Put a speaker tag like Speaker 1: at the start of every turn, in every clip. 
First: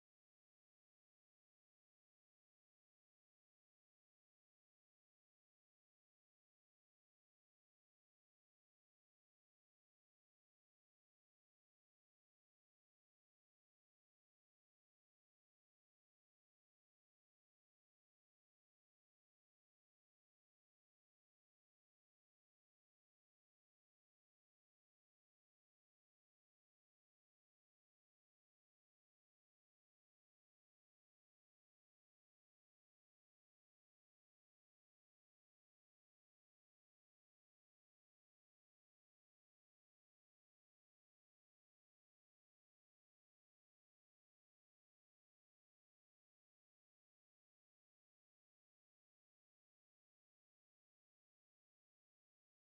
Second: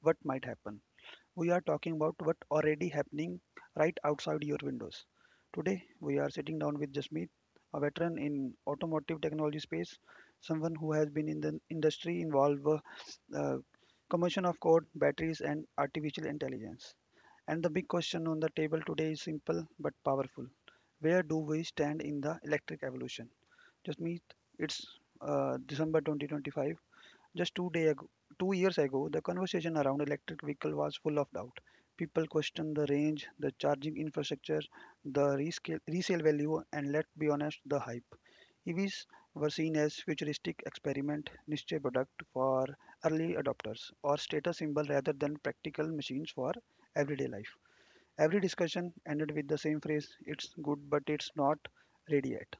Speaker 1: what might happen. We are talking about what already happening right outside your windows. Today we are sitting down with Jasmeet, a veteran in automotive technology space, someone who has been in the industry involved uh, combination of code, batteries, and artificial intelligence. And the big question on the table today is simple but powerful. Where do we stand in the electric evolution? Just meet. It's December 2025. Just 2 day ago, 2 years ago, the conversation around electric vehicle was full of doubt. People questioned the range, the charging infrastructure, the rescale, resale value, and let's be honest, the hype. EVs were seen as futuristic experiment, niche product for early adopters, or status symbol rather than practical machines for everyday life. Every discussion ended with the same phrase: "It's good, but it's not ready yet."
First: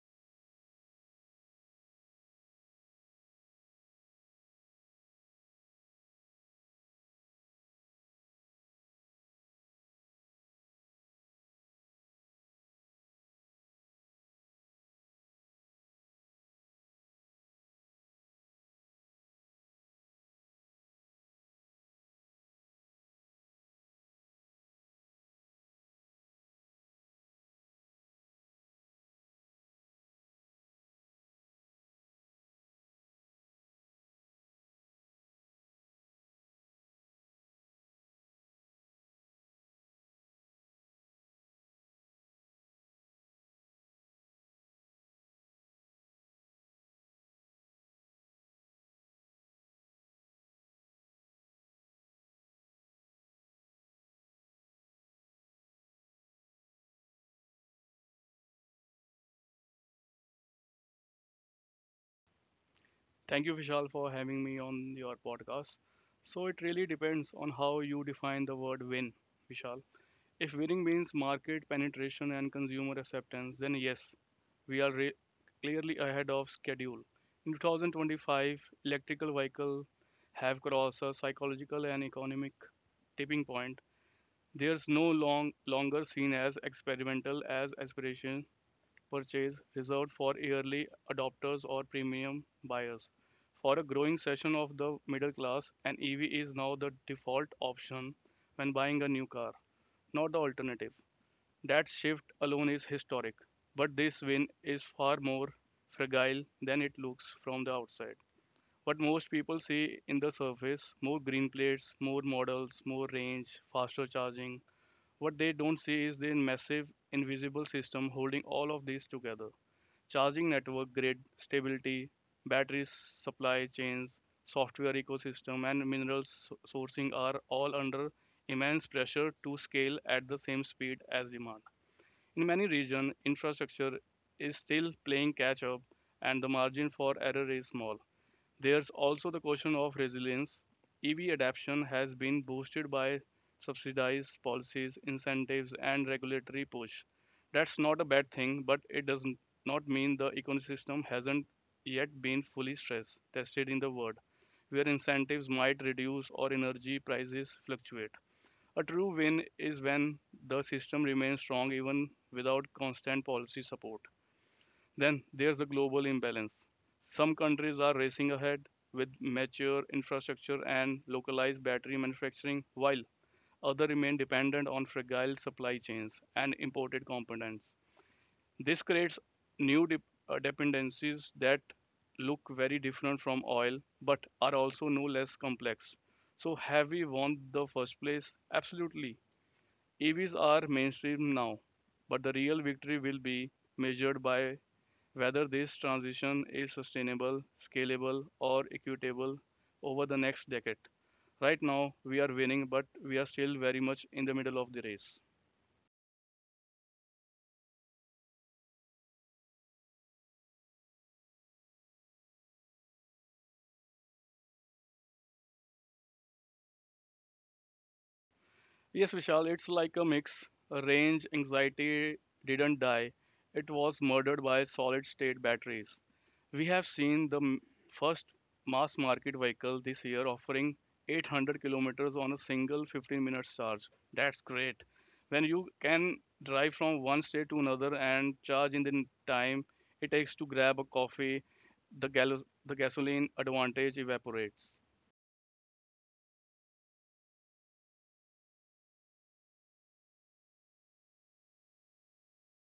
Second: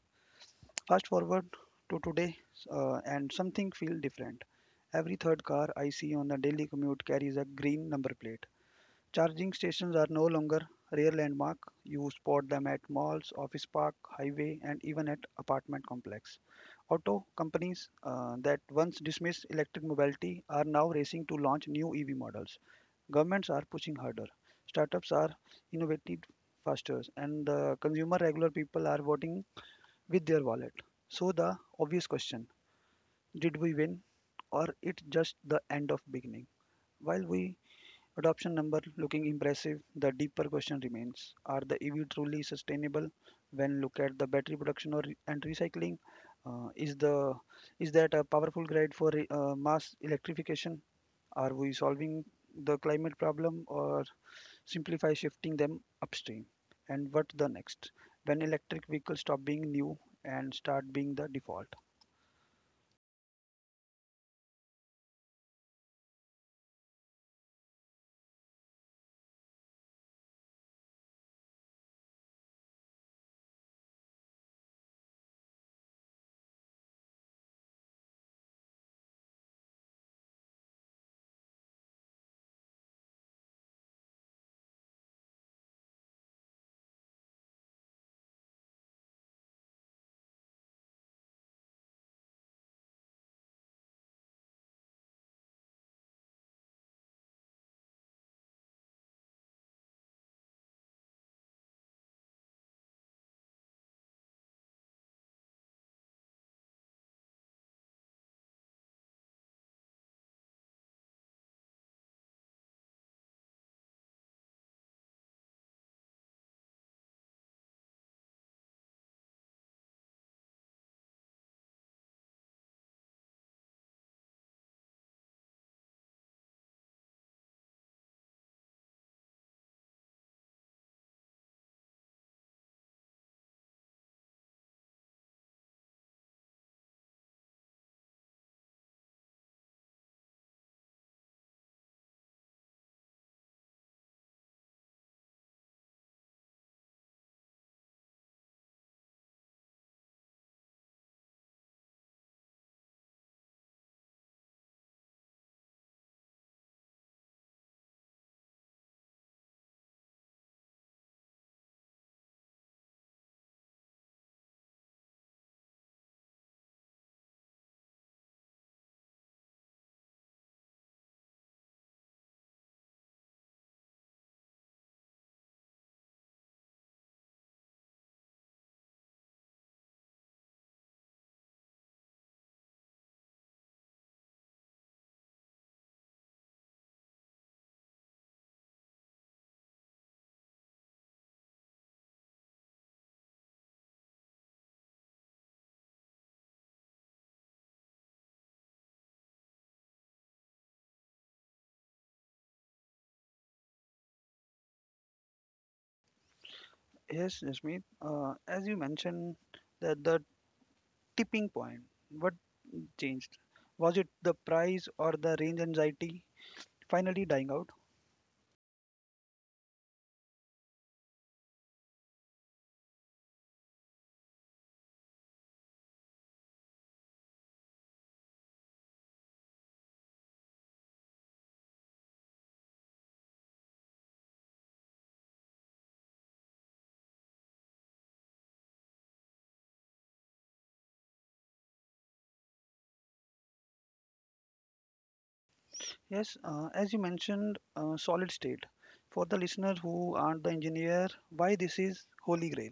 Speaker 1: Fast forward to today, and something feels different. Every third car I see on the daily commute carries a green number plate. Charging stations are no longer rare landmark. You spot them at malls, office park, highway, and even at apartment complex. Auto companies that once dismissed electric mobility are now racing to launch new EV models. Governments are pushing harder. Startups are innovating faster, and the consumer regular people are voting with their wallet. So the obvious question, did we win or it just the end of beginning? While we Adoption number looking impressive, the deeper question remains: Are the EV truly sustainable? When look at the battery production or and recycling, uh, is the is that a powerful guide for mass electrification? Are we solving the climate problem or simplify shifting them upstream? And what the next? When electric vehicles stop being new and start being the default?
Speaker 2: Thank you, Vishal, for having me on your podcast. So it really depends on how you define the word win, Vishal. If winning means market penetration and consumer acceptance, then yes, we are re- clearly ahead of schedule. In 2025, electrical vehicles have crossed a psychological and economic tipping point. There's no longer seen as experimental as aspiration purchase reserved for early adopters or premium buyers. For a growing section of the middle class, an EV is now the default option when buying a new car, not the alternative. That shift alone is historic, but this win is far more fragile than it looks from the outside. What most people see in the surface more green plates, more models, more range, faster charging. What they don't see is the massive invisible system holding all of these together charging network grid stability, battery supply chains, software ecosystem, and sourcing are all under immense pressure to scale at the same speed as demand. In many regions, infrastructure is still playing catch up and the margin for error is small. There's also the question of resilience. EV adoption has been boosted by subsidized policies, incentives, and regulatory push. That's not a bad thing, but it does not mean the ecosystem hasn't yet been fully stress tested in the world, where incentives might reduce or energy prices fluctuate. A true win is when the system remains strong even without constant policy support. Then there's a global imbalance. Some countries are racing ahead with mature infrastructure and localized battery manufacturing, while others remain dependent on fragile supply chains and imported components. This creates new dep- dependencies that look very different from oil but are also no less complex. So, have we won the first place? Absolutely. EVs are mainstream now, but the real victory will be measured by whether this transition is sustainable, scalable, or equitable over the next decade. Right now, we are winning, but we are still very much in the middle of the race.
Speaker 1: Yes, Jasmeet, as you mentioned, that the tipping point. What changed? Was it the price or the range anxiety finally dying out?
Speaker 2: Yes, Vishal, it's like a mix. Range anxiety didn't die, it was murdered by solid state batteries. We have seen the first mass market vehicle this year offering 800 kilometers on a single 15 minutes charge. That's great. When you can drive from one state to another and charge in the time it takes to grab a coffee, the gasoline advantage evaporates.
Speaker 1: Yes, as you mentioned, solid state. For the listeners who aren't the engineer, why this is holy grail?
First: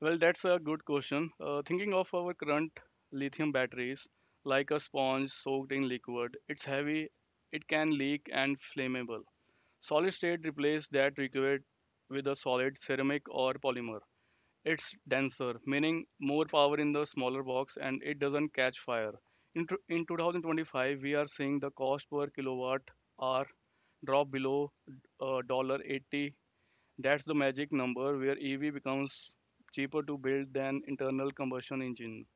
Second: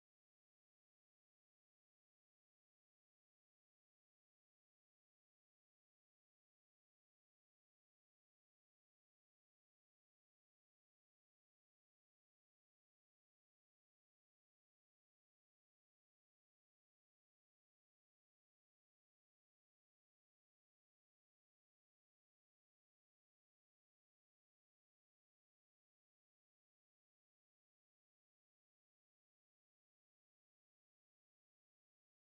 Speaker 2: Well, that's a good question. Thinking of our current lithium batteries like a sponge soaked in liquid, it's heavy, it can leak and flammable. Solid state replace that liquid with a solid ceramic or polymer. It's denser, meaning more power in the smaller box and it doesn't catch fire. In 2025, we are seeing the cost per kilowatt hour drop below dollar 80. That's the magic number where EV becomes cheaper to build than internal combustion engine.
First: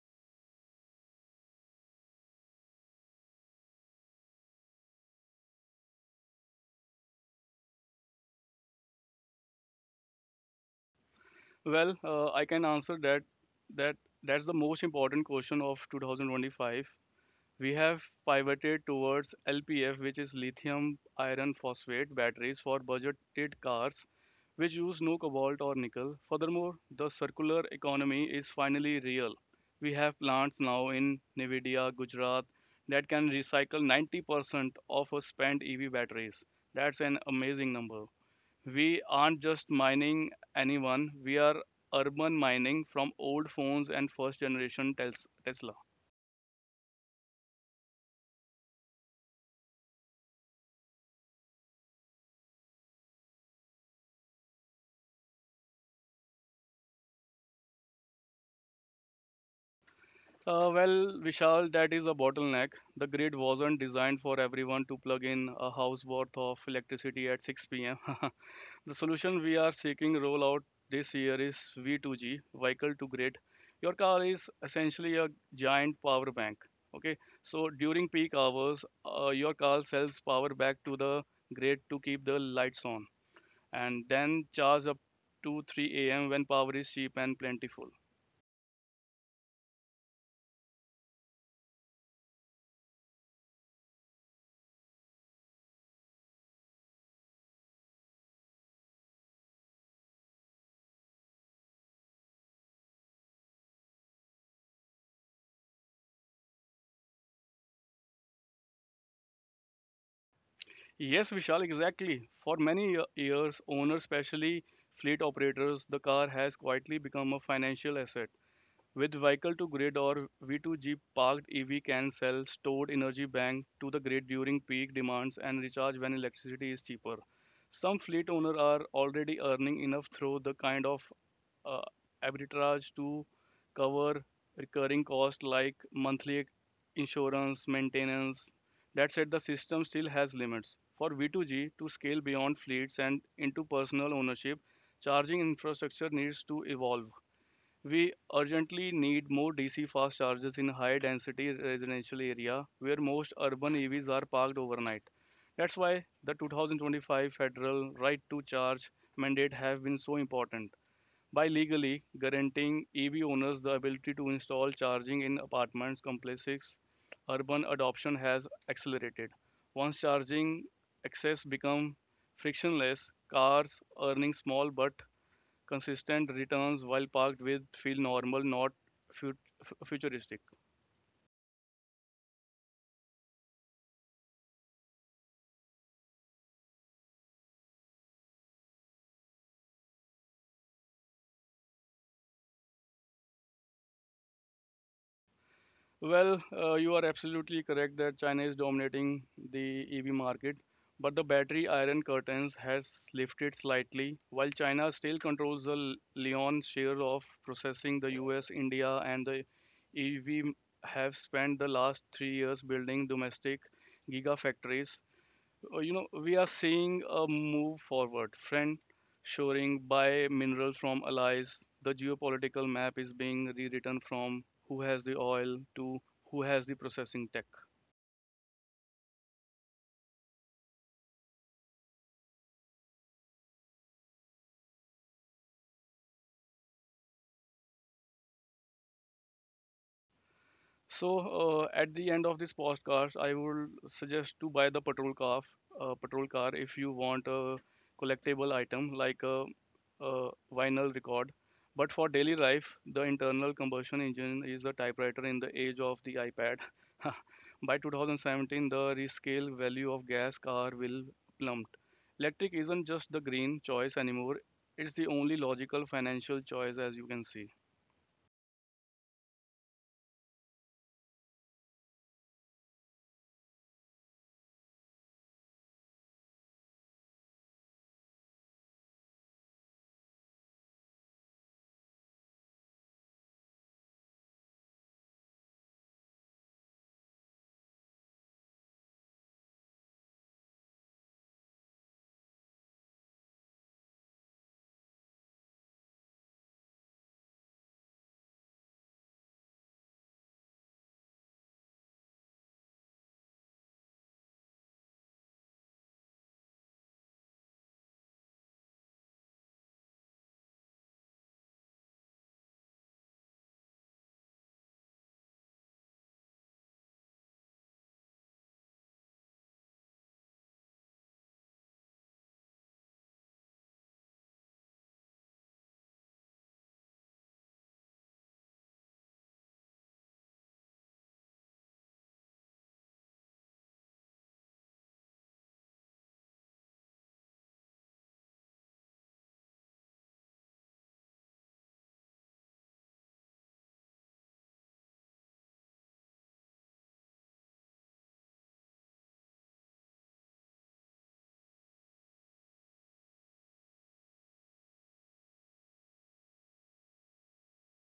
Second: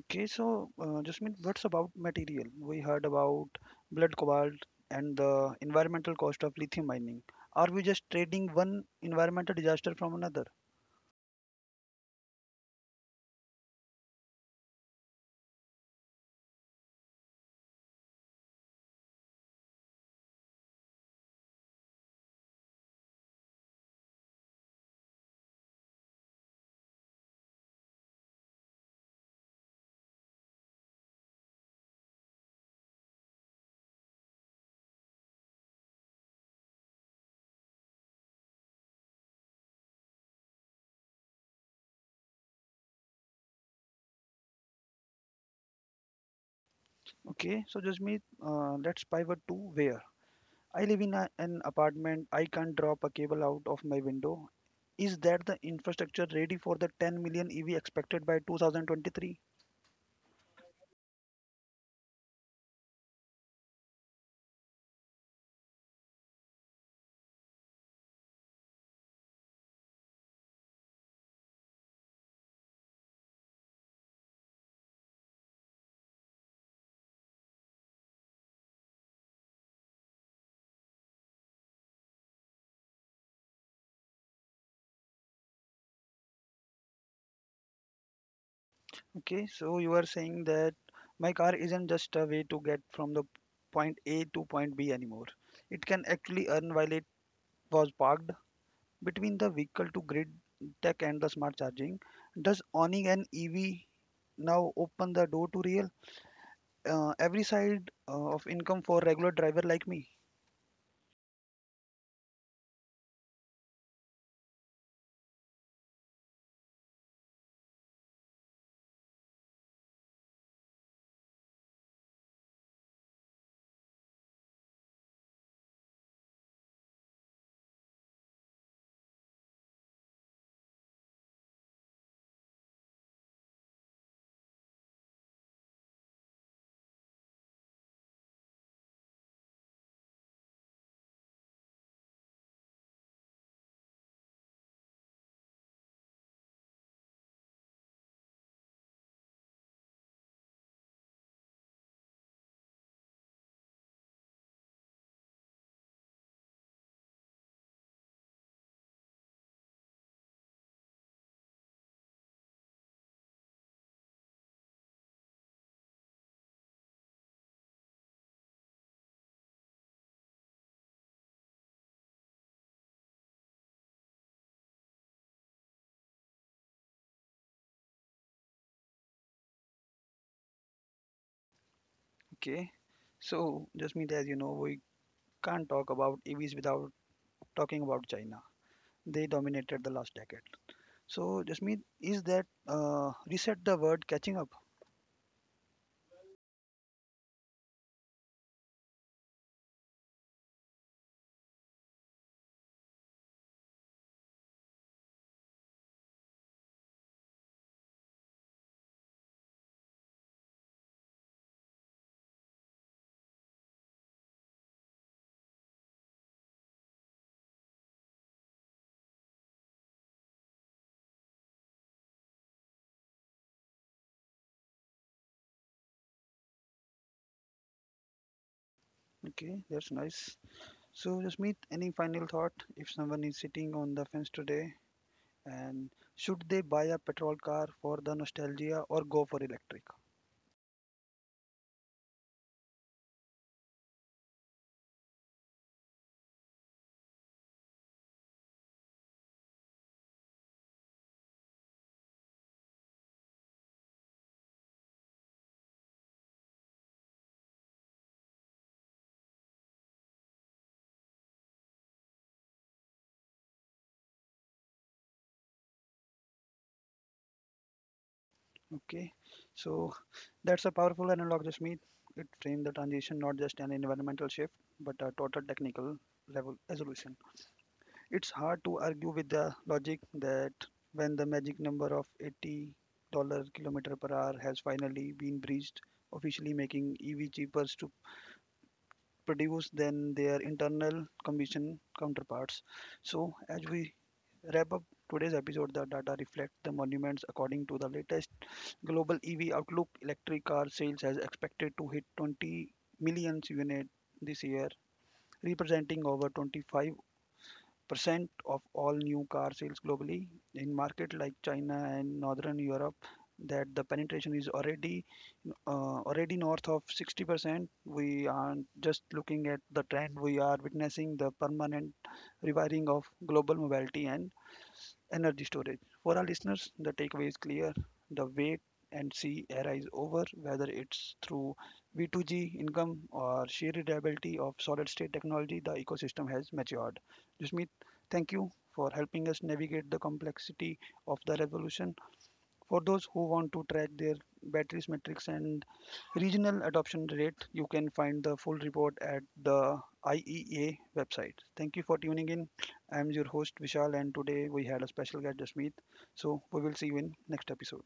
Speaker 1: Okay, so just mean what's about material? We heard about blood cobalt and the environmental cost of lithium mining. Are we just trading one environmental disaster from another?
Speaker 2: Well, I can answer that that that's the most important question of 2025. We have pivoted towards LPF, which is lithium iron phosphate batteries for budgeted cars, which use no cobalt or nickel. Furthermore, the circular economy is finally real. We have plants now in Nevada, Gujarat, that can recycle 90% of our spent EV batteries. That's an amazing number. We aren't just mining anyone, we are urban mining from old phones and first generation Tesla.
Speaker 1: Okay, so just mean let's pivot to where I live in a, an apartment. I can't drop a cable out of my window. Is that the infrastructure ready for the 10 million EV expected by 2023?
Speaker 2: Well, Vishal, that is a bottleneck. The grid wasn't designed for everyone to plug in a house worth of electricity at 6 pm. The solution we are seeking rollout this year is V2G, vehicle to grid. Your car is essentially a giant power bank. Okay, so during peak hours, your car sells power back to the grid to keep the lights on and then charge up to 3 a.m. when power is cheap and plentiful.
Speaker 1: Okay, so you are saying that my car isn't just a way to get from the point A to point B anymore. It can actually earn while it was parked between the vehicle to grid tech and the smart charging. Does owning an EV now open the door to real every side of income for regular driver like me?
Speaker 2: Yes, Vishal, exactly. For many years, owners, especially fleet operators, the car has quietly become a financial asset. With vehicle to grid or V2G parked EV can sell stored energy bank to the grid during peak demands and recharge when electricity is cheaper. Some fleet owners are already earning enough through the kind of uh, arbitrage to cover recurring costs like monthly insurance, maintenance. That said, the system still has limits. For V2G to scale beyond fleets and into personal ownership, charging infrastructure needs to evolve. We urgently need more DC fast chargers in high density residential area where most urban EVs are parked overnight. That's why the 2025 federal right to charge mandate have been so important by legally guaranteeing EV owners the ability to install charging in apartments, complexes, urban adoption has accelerated. Once charging access becomes frictionless, cars earning small but consistent returns while parked with feel normal, not fut- futuristic.
Speaker 1: Okay, so Jasmeet, as you know, we can't talk about EVs without talking about China. They dominated the last decade. So Jasmeet, is that reset the word catching up?
Speaker 2: Well, you are absolutely correct that China is dominating the EV market, but the battery iron curtains has lifted slightly. While China still controls the lion's share of processing, the US, India, and the EV have spent the last 3 years building domestic gigafactories. We are seeing a move forward friend shoring by mineral from allies. The geopolitical map is being rewritten from who has the oil to who has the processing tech.
Speaker 1: Okay, that's nice. So Jasmeet, any final thought? If someone is sitting on the fence today, and should they buy a petrol car for the nostalgia or go for electric?
Speaker 2: So at the end of this podcast, I would suggest to buy the patrol car if you want a collectible item like a vinyl record. But for daily life, the internal combustion engine is a typewriter in the age of the iPad. By 2017, the rescale value of gas car will plummet. Electric isn't just the green choice anymore; it's the only logical financial choice, as you can see.
Speaker 1: Okay, so that's a powerful analog, Jasmeet. It framed the transition not just an environmental shift, but a total technical level resolution. It's hard to argue with the logic that when the magic number of $80 kilometer per hour has finally been breached, officially making EV cheaper to produce than their internal combustion counterparts. So, as we wrap up today's episode, the data reflect the monuments according to the latest global EV outlook. Electric car sales has expected to hit 20 million units this year, representing over 25 percent of all new car sales globally. In market like China and Northern Europe, that the penetration is already already north of 60%. We are just looking at the trend. We are witnessing the permanent rewiring of global mobility and energy storage. For our listeners, the takeaway is clear. The wait and see era is over, whether it's through V2G income or sheer reliability of solid state technology, the ecosystem has matured. Jusmeet, thank you for helping us navigate the complexity of the revolution. For those who want to track their batteries metrics and regional adoption rate. You can find the full report at the IEA website. Thank you for tuning in. I'm your host Vishal, and today we had a special guest Jasmeet. So we will see you in next episode.